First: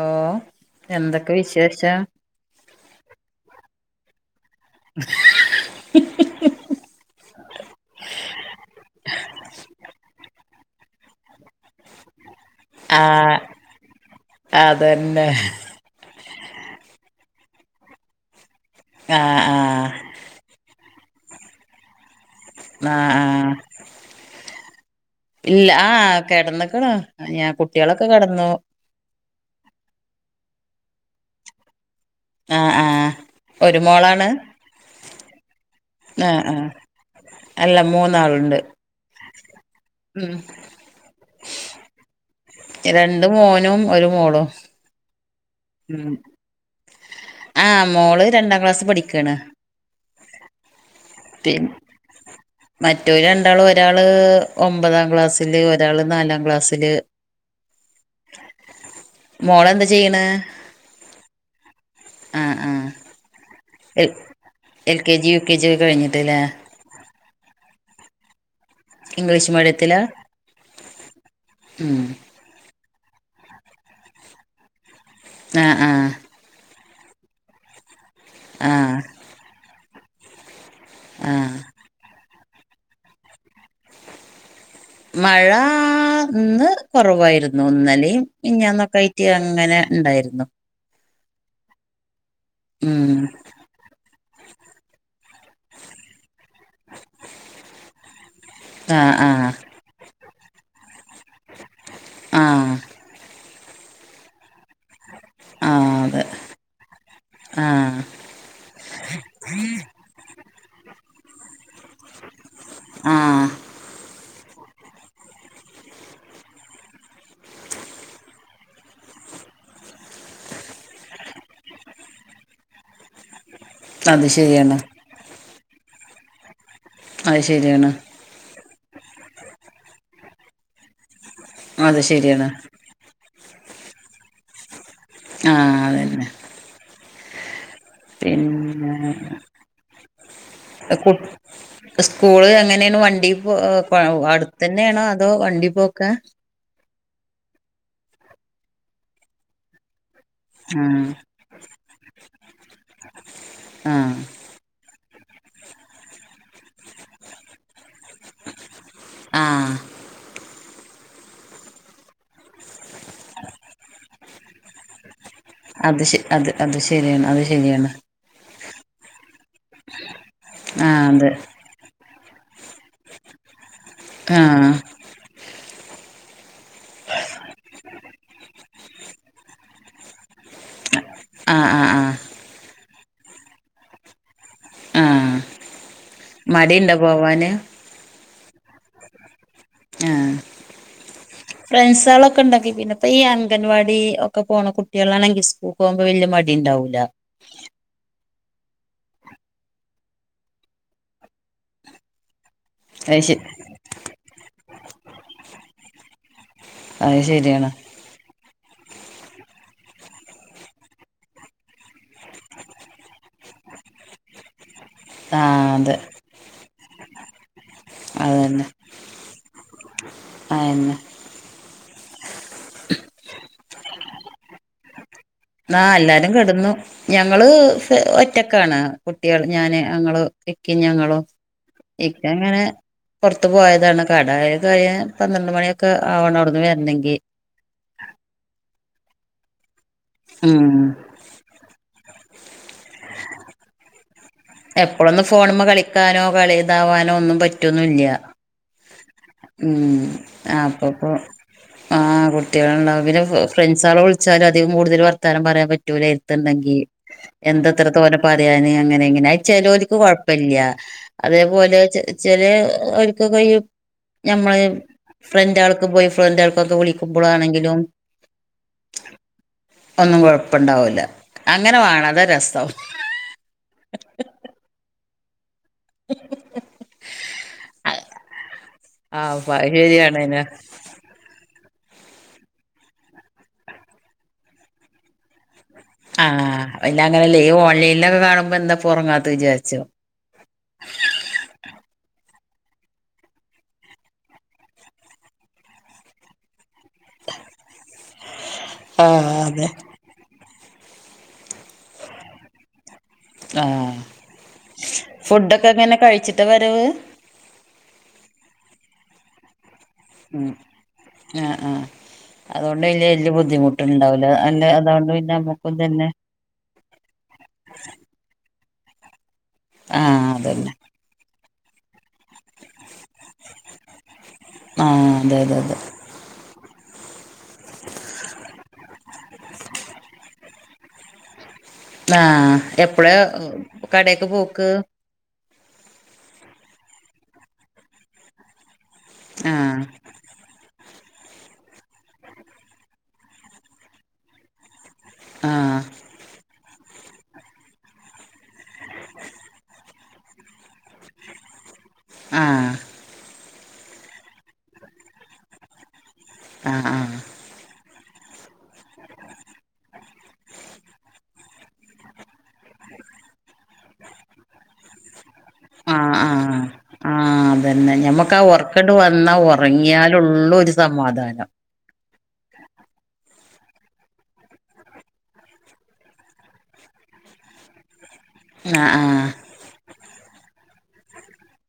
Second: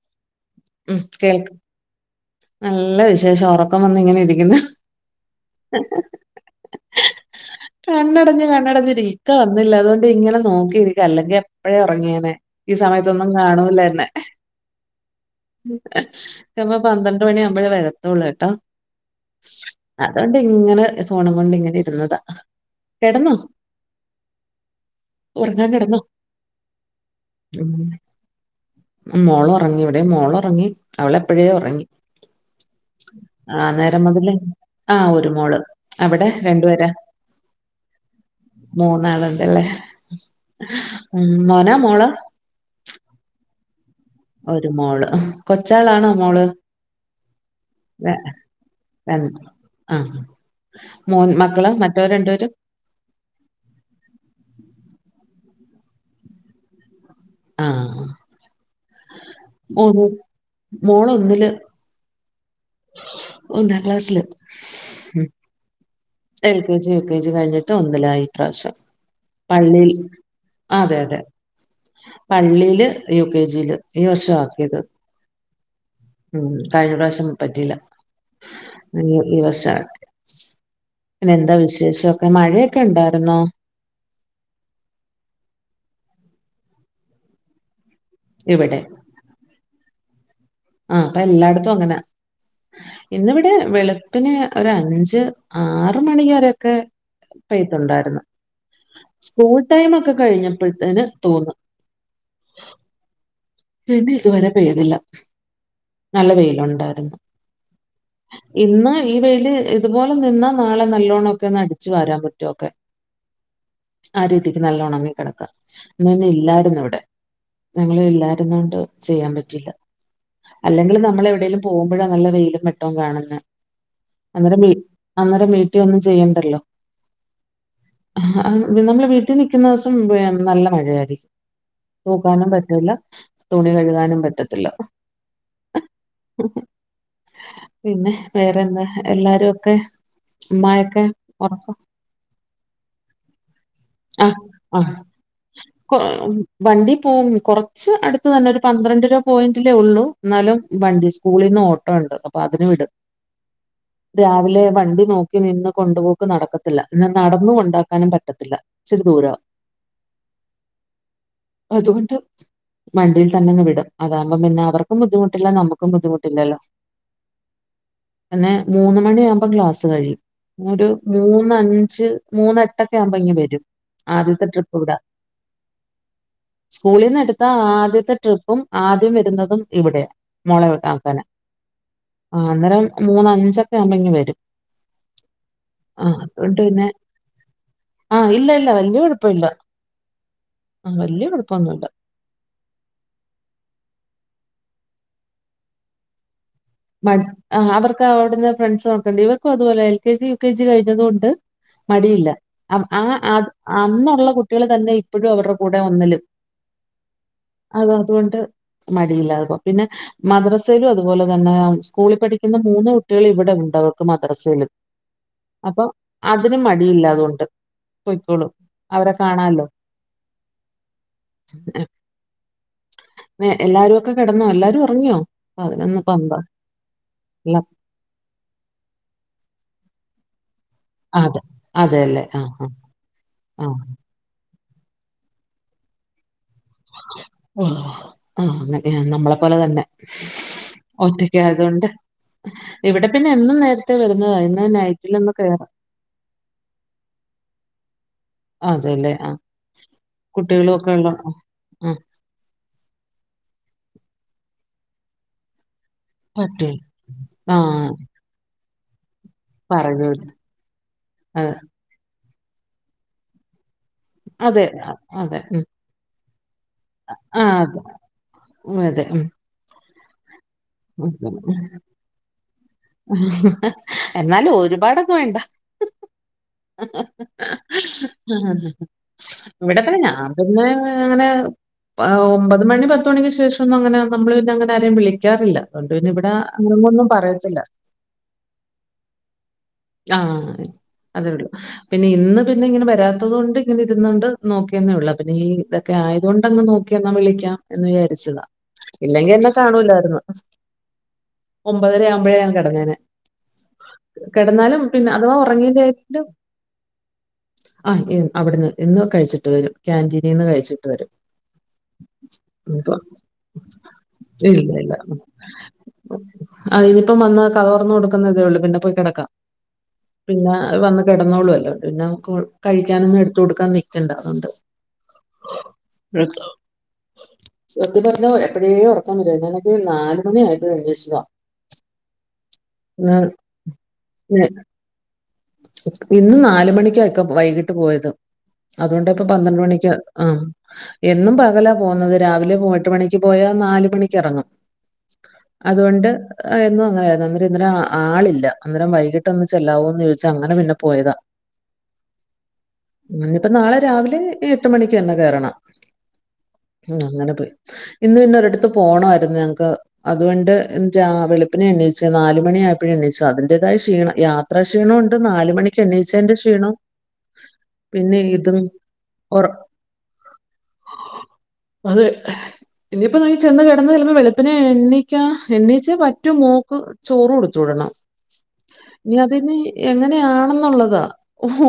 ഓ ഉം എന്തൊക്ക കേൾക്കാം വിശേഷ നല്ല വിശേഷം ഒറക്കം വന്നിങ്ങന ഇരിക്കുന്നു [unintelligible] കണ്ണടഞ്ഞ് കണ്ണടഞ്ഞ് ഇക്ക വന്നില്ല അതോണ്ട് ഇങ്ങനെ നോക്കി അല്ലെങ്കി എപ്പഴേ ഒറങ്ങിയേനെ ഈ സമയത്തൊന്നും ആഹ് കാണൂലന്നെ അതന്നെ ഉം ചെപ്പ പന്ത്രണ്ടണിയാവുമ്പഴേ വര്ത്തുള്ളുട്ടോ ആഹ് ആഹ് ആണ്ട് ഇങ്ങനെ ഫോണും കൊണ്ട് ഇങ്ങനെ ഇരുന്നതാ ആഹ് കിടന്നോ ആഹ് ഇല്ല ഉറങ്ങാൻ ആ കിടന്നോ കെടന്നെക്കണ് ഞാൻ കുട്ടികളക്കെ കെടന്നു മോളൊറങ്ങി ഇവിടെം മോളൊറങ്ങി അവളെപ്പഴേ ഒറങ്ങി ആഹ് ആഹ് ആ ഒരു നേരം മോളാണ് മൊതല് ആഹ് ഒരു മോള് അവ്ടെ ആഹ് ആഹ് രണ്ട്പേരാ അല്ല മൂന്നാളുണ്ട് മൂന്നാളുണ്ടല്ലേ ഉം ഉം മോനാ മോളാ രണ്ട് മോനും ഒരു മോളും ഒരു മോള് കൊച്ചാളാണോ ഉം മോള് മോള് ആഹ് രണ്ടാം ക്ലാസ് അം പഠിക്കാണ് ആ മൂന്ന് പി മക്കള് മറ്റോര് രണ്ട് വേരും മറ്റോര് രണ്ടാളും ഒരാള് ഒമ്പതാ ക്ലാസ്സില് ഒരാള് നാലാം ക്ലാസ്സില് ആഹ് മോ മോളെന്താ ചെയ്യണ് മോളൊന്നില് ആ ആഹ് ഒന്നാ എൽ ക്ലാസ്സില് L K G U K G ഒക്കെ കഴിഞ്ഞിട്ട്ല്ലേ എൽ എൽ കെ ജീം യു കെ ജീം കിഴിഞ്ഞിട്ട് ഒന്നിലായി ഇപ്രാശ്യം. ഇംഗ്ലീഷ് പള്ളിയിൽ മീഡിയത്തിലാ അതെ അതെ ഉം പള്ളിയില് യു കെ ജിയില് ഈ വർഷാക്കിയത് ആ ആ ഉം കഴിഞ്ഞ പ്രാശ്യം പറ്റീല്ല ആഹ് ഈ ഈ വർഷാ പിന്നെ എന്താ ആഹ് വിശേഷൊക്കെ മഴയൊക്കെണ്ടാര്ന്നോ മഴാ ഇന്ന് കൊറവായിരുന്നു ഇന്നലേം ഇവിടെ മെനഞ്ഞാന്നൊക്കായി ക്ക്‌ അങ്ങനെ ഇണ്ടാരുന്നു ആഹ് പ്പ എല്ലാട്ത്തും അങ്ങനാ ഉം ഇന്നിവിടെ വെളുപ്പിന് ഒര് അഞ്ച് ആറ് മണി വരെക്കെ പെയ്യ്ട്ട്ണ്ടാരുന്നു. ആഹ് ആഹ് സ്കൂൾ ടൈം ഒക്കെ കഴിഞ്ഞപ്പഴ്ത്തേന് തോന്ന് ആഹ് പിന്നെ ഇത് വരെ പെയ്തില്ല ആഹ് അതെ നല്ല വെയിലുണ്ടാര്ന്നു. ആഹ് ഇന്ന് ഈ വെയില് ഇതുപോലെ നിന്നാ നാളെ നല്ലോണ്ണം ഒക്കെ ച്ചു വാരാം മുറ്റൊക്കെ ആഹ് ആ രീതിക്ക് നല്ല ഒണങ്ങി കെടക്ക. ഇങ്ങനെ ഇല്ലാര്ന്നു ഇവടെ ഞങ്ങളില്ല ര്ന്നോണ്ട് ചെയ്യാൻ പറ്റില്ല. അല്ലെങ്കില് നമ്മളെവിടേലും പോവ്മ്പഴാ നല്ല വെയിലും വെട്ടവും കാണ്ന്നെ അത് അന്നേരം വീ ശരിയാണ് അന്നേരം വീട്ടി ഒന്നും ചെയ്യണ്ടല്ലോ. അയ് ശെരിയാണ്. നമ്മള് വീട്ടി നിക്കൂന്നോസം നല്ല മഴയാരിക്കും. അത് ശരിയാണ് തൂക്കാനും പറ്റൂല തുണി കഴുകാനും പറ്റത്തില്ല. ആഹ് അതന്നെ പിന്നെ വേറെന്താ പിന്നെ എല്ലാരും ഒക്കെ [unintelligible] യൊക്കെ കു ഒറ സ്കൂള് എങ്ങനേണ് വണ്ടി പോ ആഹ് ആഹ് അടുത്തന്നേണോ അതോ വണ്ടീ കൊ പോക്കാ? വണ്ടി പോവും കൊറച്ച് അടുത്ത് തന്നെ ഒരു പന്ത്രണ്ട് രൂപ പോയിന്റിലേ ഒള്ളൂ. ന്നാലും വണ്ടി ആഹ് സ്കൂളീന്ന് ഓട്ടോ ണ്ട് അപ്പൊ അതിന് വിടും. ആഹ് രാവിലെ വണ്ടി നോക്കി നിന്ന് കൊണ്ടുപോക്ക് നടക്ക ത്തില്ല. ന്നാ നടന്ന് കൊണ്ടാക്കാനും പറ്റത്തില്ല ഇച്ചിരിദൂരവാ. ആഹ് അതുകൊണ്ട് വണ്ടിയിൽ തന്നെങ്ങ് വിടും അതാകുമ്പം പിന്നെ അവർ ക്കും ബുദ്ധിമുട്ടില്ല നമുക്കും അത് ശ അത് ബുദ്ധിമുട്ടില്ലല്ലോ. അത് ശരിയാണ് അത് ശരിയാണ് പിന്നെ മൂന്ന് മണിയാവുമ്പം ക്ലാസ്സ് കഴിയും. ഒരു ആഹ് അതെ മൂന്നഞ്ച് മൂന്ന് എട്ടൊക്കെ ആവ്മ്പം ഇങ്ങ് വരും. ആദ്യത്തെ ആഹ് ട്രിപ്പ് ഇവ്ടാ. സ്കൂളിനെട് ത്ത ആദ്യത്തെ ട്രിപ്പും ആദ്യം വരുന്നതും ഇവിടെയാ. മോളെ വെ ആക്കാനാ. ആഹ് ആഹ് ആഹ് ആഹ് അന്നേരം മൂന്ന് അഞ്ചൊക്കെ ആവ്മ്പം ഇങ്ങ് വരും. ആഹ് ആഹ് അതുകൊണ്ട് പിന്നെ മടിയുണ്ടോ പോവാന് ആഹ് ഇല്ല ഇല്ല വല്യ കുഴപ്പ ഇല്ല. ആഹ് ഫ്രണ്ട്സാളൊ ക്കെണ്ടാങ്കി പിന്നെ പ്പ ഈ അംഗൻവാടി ഒക്കെ പോണ കുട്ടിയേളാണെങ്കി സ്കൂക്ക് പോവുമ്പം വല്യ മടിണ്ടാവൂ മ ആഹ് അവർക്ക് അവ്ടുന്ന് ഫ്രണ്ട്സ് ഒക്കെണ്ട്. ഇവർക്കും അതുപോലെ L K G U K G കഴിഞ്ഞതുകൊണ്ട് മടിയില്ല. അം ആ അത് അ ശ അന്നുള്ള കുട്ടികൾ തന്നെ ഇപ്പഴും അവർടെ കൂടെ ഒന്നിലും അഹ്ശെരിയാണ് അതുകൊണ്ട് മടിയില്ലാതെ പോവും പിന്നെ മദ്രസെലും അതുപോലെ തന്നെ സ്കൂളി പഠിക്കുന്ന മൂന്ന് കുട്ടികള് ഇവ്ടെ ഉണ്ട് അവക്ക് മദ്രസെയിലും. ആഹ് അതെ അതിന് മടിയില്ലാതുകൊണ്ട് പോയ്ക്കോളൂ അതന്നെ അവരെ കാണാല്ലോ അയന്നെ ഏഹ് എല്ലാരും ഒക്കെ കിടന്നോ എല്ലാരും ഉറങ്ങിയോ ആഹ് എല്ലാരും കെടന്നു ഞങ്ങള് എല്ലാ ഒറ്റക്കാണ് കുട്ടികൾ ഞാന് ഞങ്ങള് ഇക്കിം ഞങ്ങളോ അതെ ഇക്ക അതെല്ലേ ഇങ്ങനെ ആഹ് പുറത്ത് ആഹ് പോയതാണ് കടായ കഴിയം പന്ത്രണ്ട് മണിയൊക്കെ ആവണം അവിടുന്ന് വരണെങ്കിൽ ഓഹ് ആഹ് ഏഹ് നമ്മളെ പോലെ തന്നെ ഉം ഒറ്റക്കായതുകൊണ്ട് ഇവിടെ പിന്നെ എന്നും നേരത്തെ വരുന്നതായിരുന്നു എപ്പോളൊന്നും ഫോണുമ്മേ കളിക്കാനോ കളി ഇതാവാനോ ഒന്നും പറ്റൊന്നില്ല അതെല്ലെ ഉം ആപ്പപ്പൊ ആഹ് കൊ കുട്ടിയാളുണ്ടാവും പിന്നെ ഫ്രണ്ട്സേളെ വിളിച്ചാലും അധികം കൂടുതൽ വർത്താനം പറയാൻ പറ്റൂലെ പട്ടി ത്ണ്ടങ്കി എന്താ ഇത്ര ആഹ് തോനെ പറയാന് അങ്ങനെ എങ്ങനെ ചെലോൽക്ക് പറഞ്ഞു കൊഴപ്പല്ല അതെ അതേപോലെ ചെ ചെലേ ഓർക്കൊക്ക ഈ ഞമ്മള് അതെ ആ, അതെ ഫ്രണ്ട് ഉം ആൾക്ക് ബോയ് ഫ്രണ്ട് ആൾക്കൊക്കെ വിളിക്ക ആഹ് അതെ കുമ്പളാണെകിലും ഉം, അതെ ഉം ഒന്നും കൊഴപ്പണ്ടാവില്ല ഉം, ഉം. അങ്ങനെ വേണം അതാ രസം എന്നാലും ഒരുപാടൊക്കെ വേണ്ട [inaudible] [inaudible] ആഹ് അത് ഇവിടെപ്പെ ശരിയാണ് ഞാൻ ന്നെ പിന്ന അങ്ങനെ ആഹ് ഒമ്പത് മണി പത്തുമണിക്ക് ശേഷന്നും അങ്ങനെ നമ്മള് പിന്നെ അങ്ങനെ ആരെയും വിളിക്കാറില്ല അതൊണ്ട് പിന്നെ ഇവിടെ [unintelligible] ഒന്നും പറയത്തില്ല ഇന്നൊക്കെ കാണുമ്പോ എന്താപ്പൊ ഒറങ്ങാത്തെ വിചാരിച്ചും ആഹ് അത് വിട പിന്നെ ഇന്ന് പിന്നെ ഇങ്ങനെ വരാത്തത്കൊണ്ട് ഇങ്ങനെ ഇരുന്ന് കൊണ്ട് നോക്കിയെന്നേ ഉള്ളൂ പിന്നെ ഈ ക്കെ ആയതുകൊണ്ട്ങ്ങ് നോക്കി എന്നാൽ വിളിക്കാം എന്ന് വിചാരിച്ചതാ ആഹ് ഇല്ലെങ്കി എന്നെ അതെ കാണൂല്ലായിരുന്നു ഒമ്പതര ആവുമ്പോഴേ ഞാൻ കിടന്നേനെ ആഹ് കെടന്നാലും പിന്നെ അഥവാ ഫുഡൊക്കെ എങ്ങനെ ഉറങ്ങികഴിഞ്ഞാലും കഴിച്ചിട്ടാ വരവ് ആ അവിടുന്ന് ഇന്ന് കഴിച്ചിട്ട് വരും കാന്റീനിൽ നിന്ന് ഉം കഴിച്ചിട്ട് വരും ആഹ് ആഹ് അതുകൊണ്ട് ഇപ്പൊ അയില് വല്ല്യ ബുദ്ധിമുട്ടുണ്ടാവൂല അതൊണ്ട് പിന്നെ നമ്മുക്കും തന്നെ അഹ് ഇതിപ്പം വന്ന് കതക് ത്തുറന്ന് കൊടുക്കുന്ന തേ ഉള്ളൂ പിന്നെ പോയി കിടക്കാം ആഹ് പിന്നെ അതന്നെ വന്ന് കിടന്നോളുല്ലാറും പിന്നെമുക് കഴിക്കാനൊന്നും എടുതുടുക്കാൻ നിക്കണ്ട അതോണ്ട് ആഹ് അതെ അതെ അതെ ഒത്തിപ [unintelligible] എപ്പയേ ഉറക്കം വരും നമ്മക് നാല്മണി ആയിട്ടും അന്വേഷിക്ക ആഹ് എപ്പളെ കടെക്ക് ഞ- പോക്ക് ഇന്ന് നാല്മണിക്ക ഇക്ക വൈകിട്ട് പോയത് അതുകൊണ്ടാപ്പ പന്ത്രണ്ട് ആഹ് മണിക്ക ആഹ് എന്നും പകലാ പോകുന്നത് രാവിലെ പോ എട്ട് മണിക്ക് പോയാ നാല് മണിക്ക് എറങ്ങും ആഹ് അതുകൊണ്ട് എന്നും അങ്ങനെയായിരുന്നു എന്നിട്ട് ഇന്നലെ ആളില്ല അന്നേരം വൈകിട്ടൊന്ന് ചെല്ലാവോന്ന് ചോദിച്ച് ച്ചങ്ങനെ പിന്നെ പോയതാ ആഹ് ഇനിയിപ്പോ നാളെ രാവിലെ എട്ട് മണിക്ക് തന്നെ കേറണം ആഹ് ഉം ആഹ് അങ്ങനെ പോയി ഇന്ന് പിന്ന ഒരിടുത്ത് പോണായിരുന്നു ഞങ്ങക്ക് അതുകൊണ്ട് രാ വെളുപ്പിനേ എണീ ച്ചു നാല് മണി ആയപ്പൊഴെ എണീച്ചു അതിന്റേതായ ക്ഷീണ യാ ത്രാ ക്ഷീണം ഉണ്ട് നാല് ആഹ് മണിക്കെണീച്ചതിന്റെ ആഹ് ക്ഷീണം ആഹ് അതന്നെ പിന്നെ ഞമ്മക്കാ ഇതും ഒർക്കണ്ട് വന്നാ ഒറ ഒറങ്ങിയാലൊള്ളൊരു സമാധാനം അതെ ഇനിയിപ്പൊ ന ചെന്ന് കെടന്ന് ചെലപ്പോ വെളുപ്പിനെ എണീക്കാ എണീച്ചെ പറ്റു മോക്ക് ചോറ് കൊടുത്തു വിടണം ആഹ് ആഹ് നിഅതിനി എങ്ങനെയാണെന്നുള്ളതാ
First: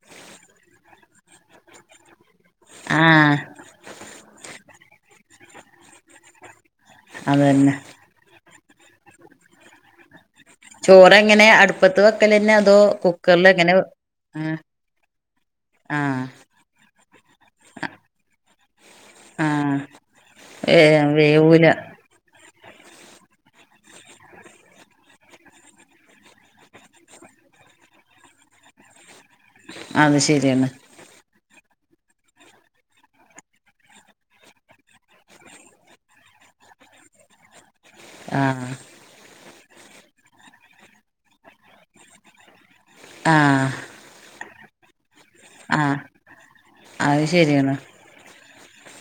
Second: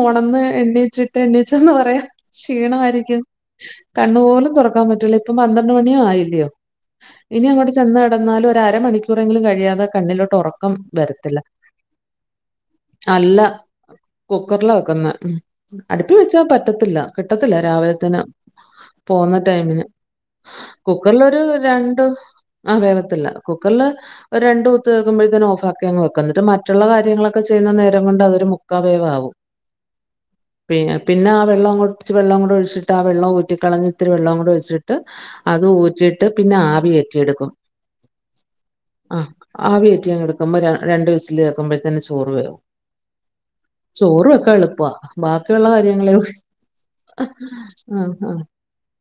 ഓണന്ന് എണ്ണീച്ചിട്ട് എണ്ണീച്ചന്ന് പറയാ ക്ഷീണമായിരിക്കും ആഹ് കണ്ണു പോലും തൊറക്കാൻ പറ്റൂല ഇപ്പം പന്ത്രണ്ട് മണി ആയില്ലിയൊ ഇനി അങ്ങോട്ട് അതന്നെ ചെന്നെടന്നാലും ഒരരമണിക്കൂറെങ്കിലും കഴിയാത കണ്ണിലോട്ട് ഒറ ചോറെങ്ങനെ അടുപ്പത്ത് വെക്കലെന്ന അല്ല കുക്കറിലാ വെക്കുന്നേ അടുപ്പീ ആഹ് വെച്ചാ പറ്റത്തില്ല കിട്ടത്തില്ല രാവിലെത്തിന് പോവുന്ന ആഹ് ടൈമിന് ഏഹ് കുക്കറിലൊരു വേവൂല രണ്ടു ആ വേവത്തില്ല കുക്കർല് ഒരു രണ്ട് ഊത്ത് കേക്കുമ്പഴത്തേന് ഓഫ് ആക്കി അങ് വെക്ക എന്നിട്ട് മറ്റുള്ള കാര്യങ്ങള് ക്കെ ചെയ്യുന്ന നേരം കൊണ്ട് അതൊരു മുക്കാവേവാവും അത് ശരിയാണ് പിന്നെ പിന്നെ ആ വെള്ളങ്ങടിച്ച് വെള്ളം കൂടി ഒഴിച്ചിട്ടാ വെള്ളം ഊറ്റി കളഞ്ഞിത്തിരി വെള്ളം കൂടി ഒഴിച്ചിട്ട് അതും ഊറ്റീട്ട് പിന്നാവിയേറ്റിയെടുക്കും ആഹ് ആഹ് ആവിയേറ്റിയങ്ടുക്കുമ്പഴാ രണ്ട് വിസില് കേൾക്കുമ്പഴ്ത്തേന് ചോറ് വേവും ആഹ് ചോറ് വെക്കാൻ എളുപ്പാ ബാക്കിയുള്ള ആഹ് കാര്യങ്ങള് അത് ശരിയാണ് ആഹ് ആഹ്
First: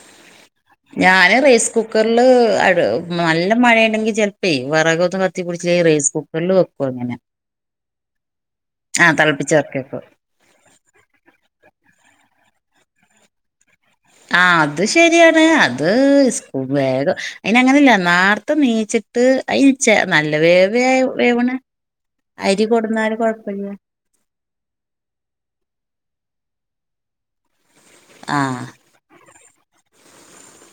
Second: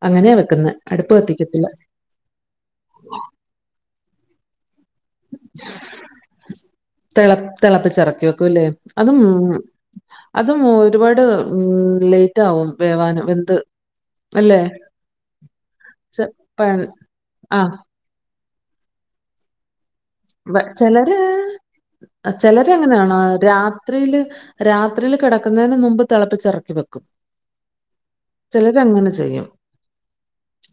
അങ്ങനെയാ വെക്കുന്നെ ഞാന് റെയ്സ് കുക്കറില് നല്ല മഴേണെങ്കി ചെൽപ്പേ വെറക് കത്തിപ്പുടിച്ച് റൈസ് കുക്കറില് വെക്കു അങ്ങനെ തെളപ്പിച്ചെറക്കി വെക്കൂല്ലേ ആഹ് അതുഉ തെളപ്പിച്ചെറക്കി വെക്കും അതും ഒരുപാട് ഉം ലേറ്റ് ആവും വേവാന് വെന്ത് ആഹ് അല്ലേ അത് ശരിയാണ് അത് ചെ- സ്‌കൂ പ- വേഗം ആ അയിനങ്ങനല്ല നാർത്തെ നീച്ചി ട്ട് അരിച്ചെ നല്ല വ- വേവ് ചിലര് വേവണ അരി കൊണ്ട്ന്നാല് കൊഴ്പ്പല്ല്യ ത്രിയില് രാത്രിയില് കെടക്കുന്നതിന് മുമ്പ് തിളപ്പിച്ചെറക്കി വെക്കും ആ ചെലരങ്ങനെ ചെയ്യും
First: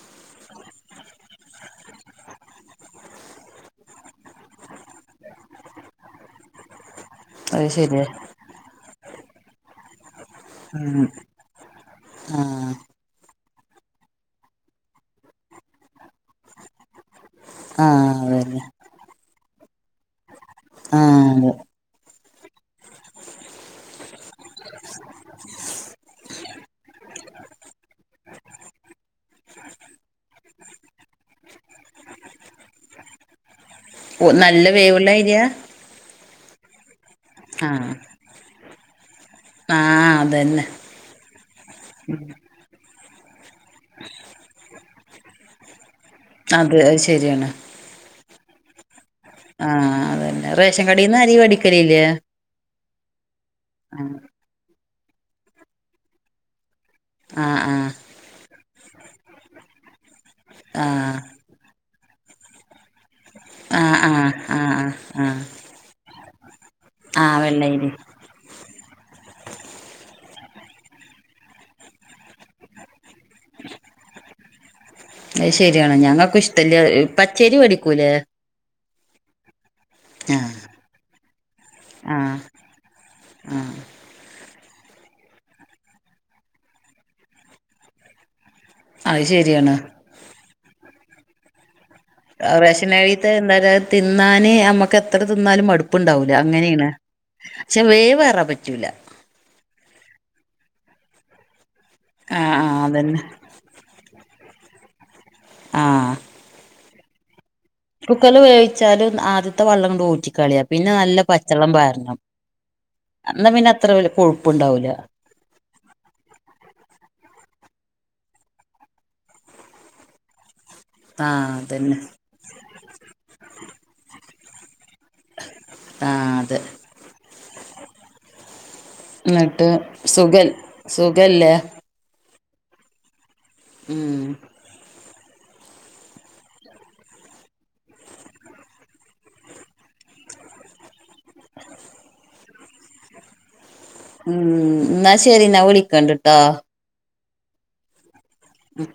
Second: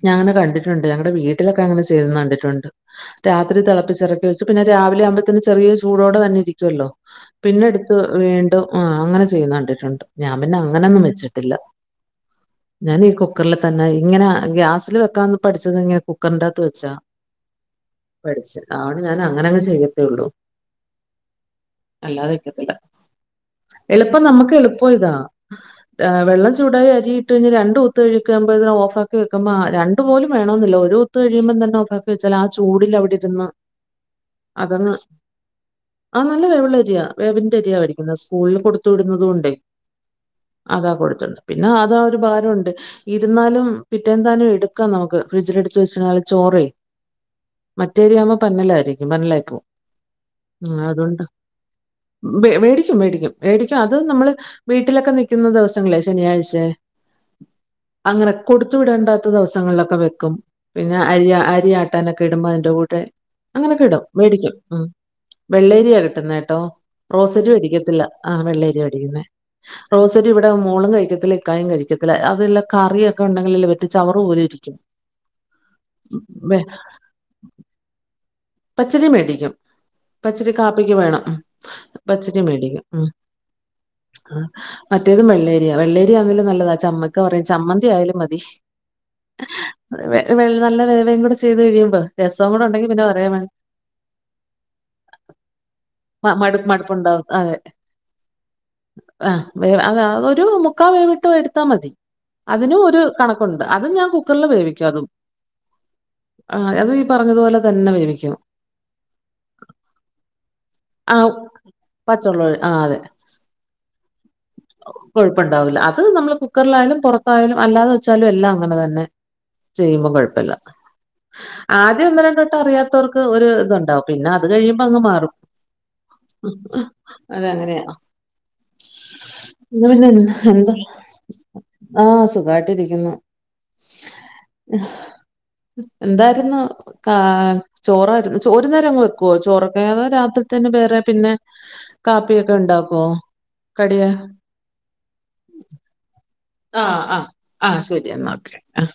ഞാങ്ങനെ കണ്ടിട്ടുണ്ട് ഞങ്ങടെ വീട്ടിലൊക്കെ അങ്ങനെ ചെയ്യുന്ന കണ്ടിട്ടുണ്ട് രാത്രി തെളപ്പിച്ചെറക്കി വെ പിന്നെ രാവിലെ ആവുമ്പോത്തിന് ചെറിയൊരു ചൂടോടെ തന്നെ ഇരിക്കുവല്ലോ അത് പിന്നെ എടുത്ത് ശരിയാ. വീണ്ടും ആഹ് അങ്ങനെ ചെയ്യുന്ന കണ്ടിട്ടുണ്ട് ഞാൻ പിന്നെ അങ്ങനൊന്നും ഉം വെച്ചിട്ടില്ല ആ ഞാനീ കു ക്കറില് തന്നാ ഇങ്ങനെ ഗ്യാസില് വെക്കാൻ പഠിച്ചത് ഇങ്ങെ കുക്കറിന്റകത്ത് വെച്ചാ ആ പഠിച്ച് അതന്നെ. ആണ് ഞാനങ്ങനെ അങ്ങ് ചെയ്യത്തേ ഒള്ളു ആഹ് അതെ അല്ലാതെക്കത്തില്ല എളുപ്പം നമ്മുക്ക് എളുപ്പ ഇതാ വെള്ളം ചൂടായി അരിയിട്ട് കഴിഞ്ഞാ രണ്ട് കുത്ത് ഒഴിക്കുമ്പോ ഇതിനെ ഓഫാക്കി വെക്കുമ്പ രണ്ട് പോലും വേ കിട്ടണമെന്നില്ല, ഒരു കുത്ത് കഴിയുമ്പോ തന്നെ ഓഫാക്കിവെച്ചാൽ ആഹ് ചൂടില് അവിടെ ഇരുന്നു. ഓ നല്ല അതങ്ങ് വേവുള്ള അരിയാ? ആഹ് നല്ല വേവുള്ള അരിയാ, വേവിന്റെ ആ അരിയാ മേടിക്കുന്നേ സ്കൂളില് കൊടു ത്തുട്ന്നത് കൊണ്ടേ. ആ അതന്നെ. അതാ കൊടുത്തുണ്ട് പിന്നെ അതാ ഒരു ഭാരുണ്ട് ഇരുന്നാലും പിറ്റേന്നത്തായാലും എടുക്കാം നമുക്ക് ഫ്രിഡ്ജിലെട്ത്ത് വെച്ചാല് അതെ അയ്ശരിയാണ് മറ്റേ അരിയാവുമ്പോ പന്നലായിരിക്കും, പന്നലായിരിക്കും. ആഹ് അതന്നെ. റേഷൻ കടേന്ന് അരി വേടിക്കലില്ലേ വേ വേടിക്കും വേടിക്കും വേടിക്കും അത് ആ നമ്മള് വീട്ടിലൊക്കെ നിക്കുന്ന ദിവസങ്ങളേ ശനിയാഴ്ചെ ആ ആ അങ്ങനെ കൊടുത്തു വിടേണ്ടാത്ത ദിവസങ്ങളിലൊക്കെ വെക്കും, ആ പിന്നെ അരി അരിയാട്ടു. ട്ടാനൊക്കെ ഇടുമ്പോ അയിന്റെ കൂടെ ആ അങ്ങനൊക്കെടും ആ വേടിക്കും ആ ഉം ആ ആ വെള്ളേരി ട്ടുന്നേട്ടോ. ആ റോസരി വെള്ളയരി. മേടിക്കത്തില്ല ആഹ് വെള്ളരിയാ മേടിക്കുന്ന, റോസരി ഇവിടെ മോളും കഴിക്കത്തില്ല ഇക്കായും കഴിക്കത്തില്ല, അതല്ല കറിയൊക്കെ. ഇത് ഉണ്ടെങ്കില് പറ്റു, ചവറ് പോലെ ഇരിക്കും അത് ശരിയാണ് ഞങ്ങൾക്കും വെല്യ. ഇഷ്ടല്ല പച്ചരി വേടിക്കൂലേ പച്ചരി മേടിക്കും പച്ച ആഹ് കാ വേണം പച്ചന ആഹ് മേടിക്ക മറ്റേതും വെള്ളേരിയാ വെള്ളേരിയാ ആണാലും നല്ലതാ ചമ്മക്ക പറയും ചമ്മന്തി ആയാലും മതി. അത് ശരിയാണ്. വ നല്ല വവയും കൂടി ചെയ്ത് കഴിയുമ്പോ രസം കൂടെ ഉണ്ടെങ്ക റേഷൻ പിന്നെ അരിത്തെ പറയാനേ തിന്നാന് നമ്മുക്ക് എത്ര തിന്നാലും മടുപ്പുണ്ടാവൂല്ല മടു അങ്ങനെയാണ്. മടുപ്പുണ്ടാവും പക്ഷെ വേ വേറാൻ പറ്റൂല. ആ വേ അത അതൊരു മുക്കാ വേവിട്ടോ എടുത്താൽ മതി ആഹ് ആഹ് അതിനും ഒരു അതന്നെ കണക്കുണ്ട്. അതും ഞാൻ കുക്കറിൽ വേവിക്കും അതും അത് ഈ പറഞ്ഞപലെ കുക്കറ്ല് വേവിച്ചാലും ആദ്യത്തെ വള്ളം ങ്ങണ്ട് ഊറ്റിക്കളിയ പിന്നെ നല്ല ആഹ് പച്ചളം പാരണം പച്ചവെള്ളം ആഹ് അതെ ന്നാ പിന്നെ അത്ര വല്ല കൊഴുപ്പുണ്ടാവൂല കുഴപ്പം ഉണ്ടാവില്ല. അത് നമ്മള് കുക്കറിലായാലും, പുറത്തായാലും, അല്ലാതെ വെച്ചാലും, എല്ലാം അങ്ങനെതന്നെ. ചെയ്യുമ്പോ കൊഴപ്പില്ല. ആഹ് അതന്നെ ആദ്യം ഒന്നും രണ്ടട്ടം അറിയാത്ത തൊർക്ക് ഒരു ഇതുണ്ടാവും. പിന്നെ അത് കഴിയുമ്പോ അങ് മാറും ആഹ് അതെ ആഹ അത് അങ്ങനെയ ന്നിട്ട് സുഖ സുഖല്ലേ,? ആഹ സുഖായിട്ടിരിക്കുന്നു. ഉും ഹും എന്തായിരുന്നു ആ ചോറ്ആയിരുന്നു. ചോ ഒര്നേരം അങ്ങ് വെക്കുവോ ചോറൊക്കെ അത് രാത്രി തന്നെ വേറെ പിന്നെ കാപ്പിയൊക്കെ ഉണ്ടാക്കോ? ഉം ന്നാ ശരി ന്നാ വിളിക്കണ്ടിട്ടോ? ആഹ ആ ആ ശൂരിയനോക്കേ. ഉം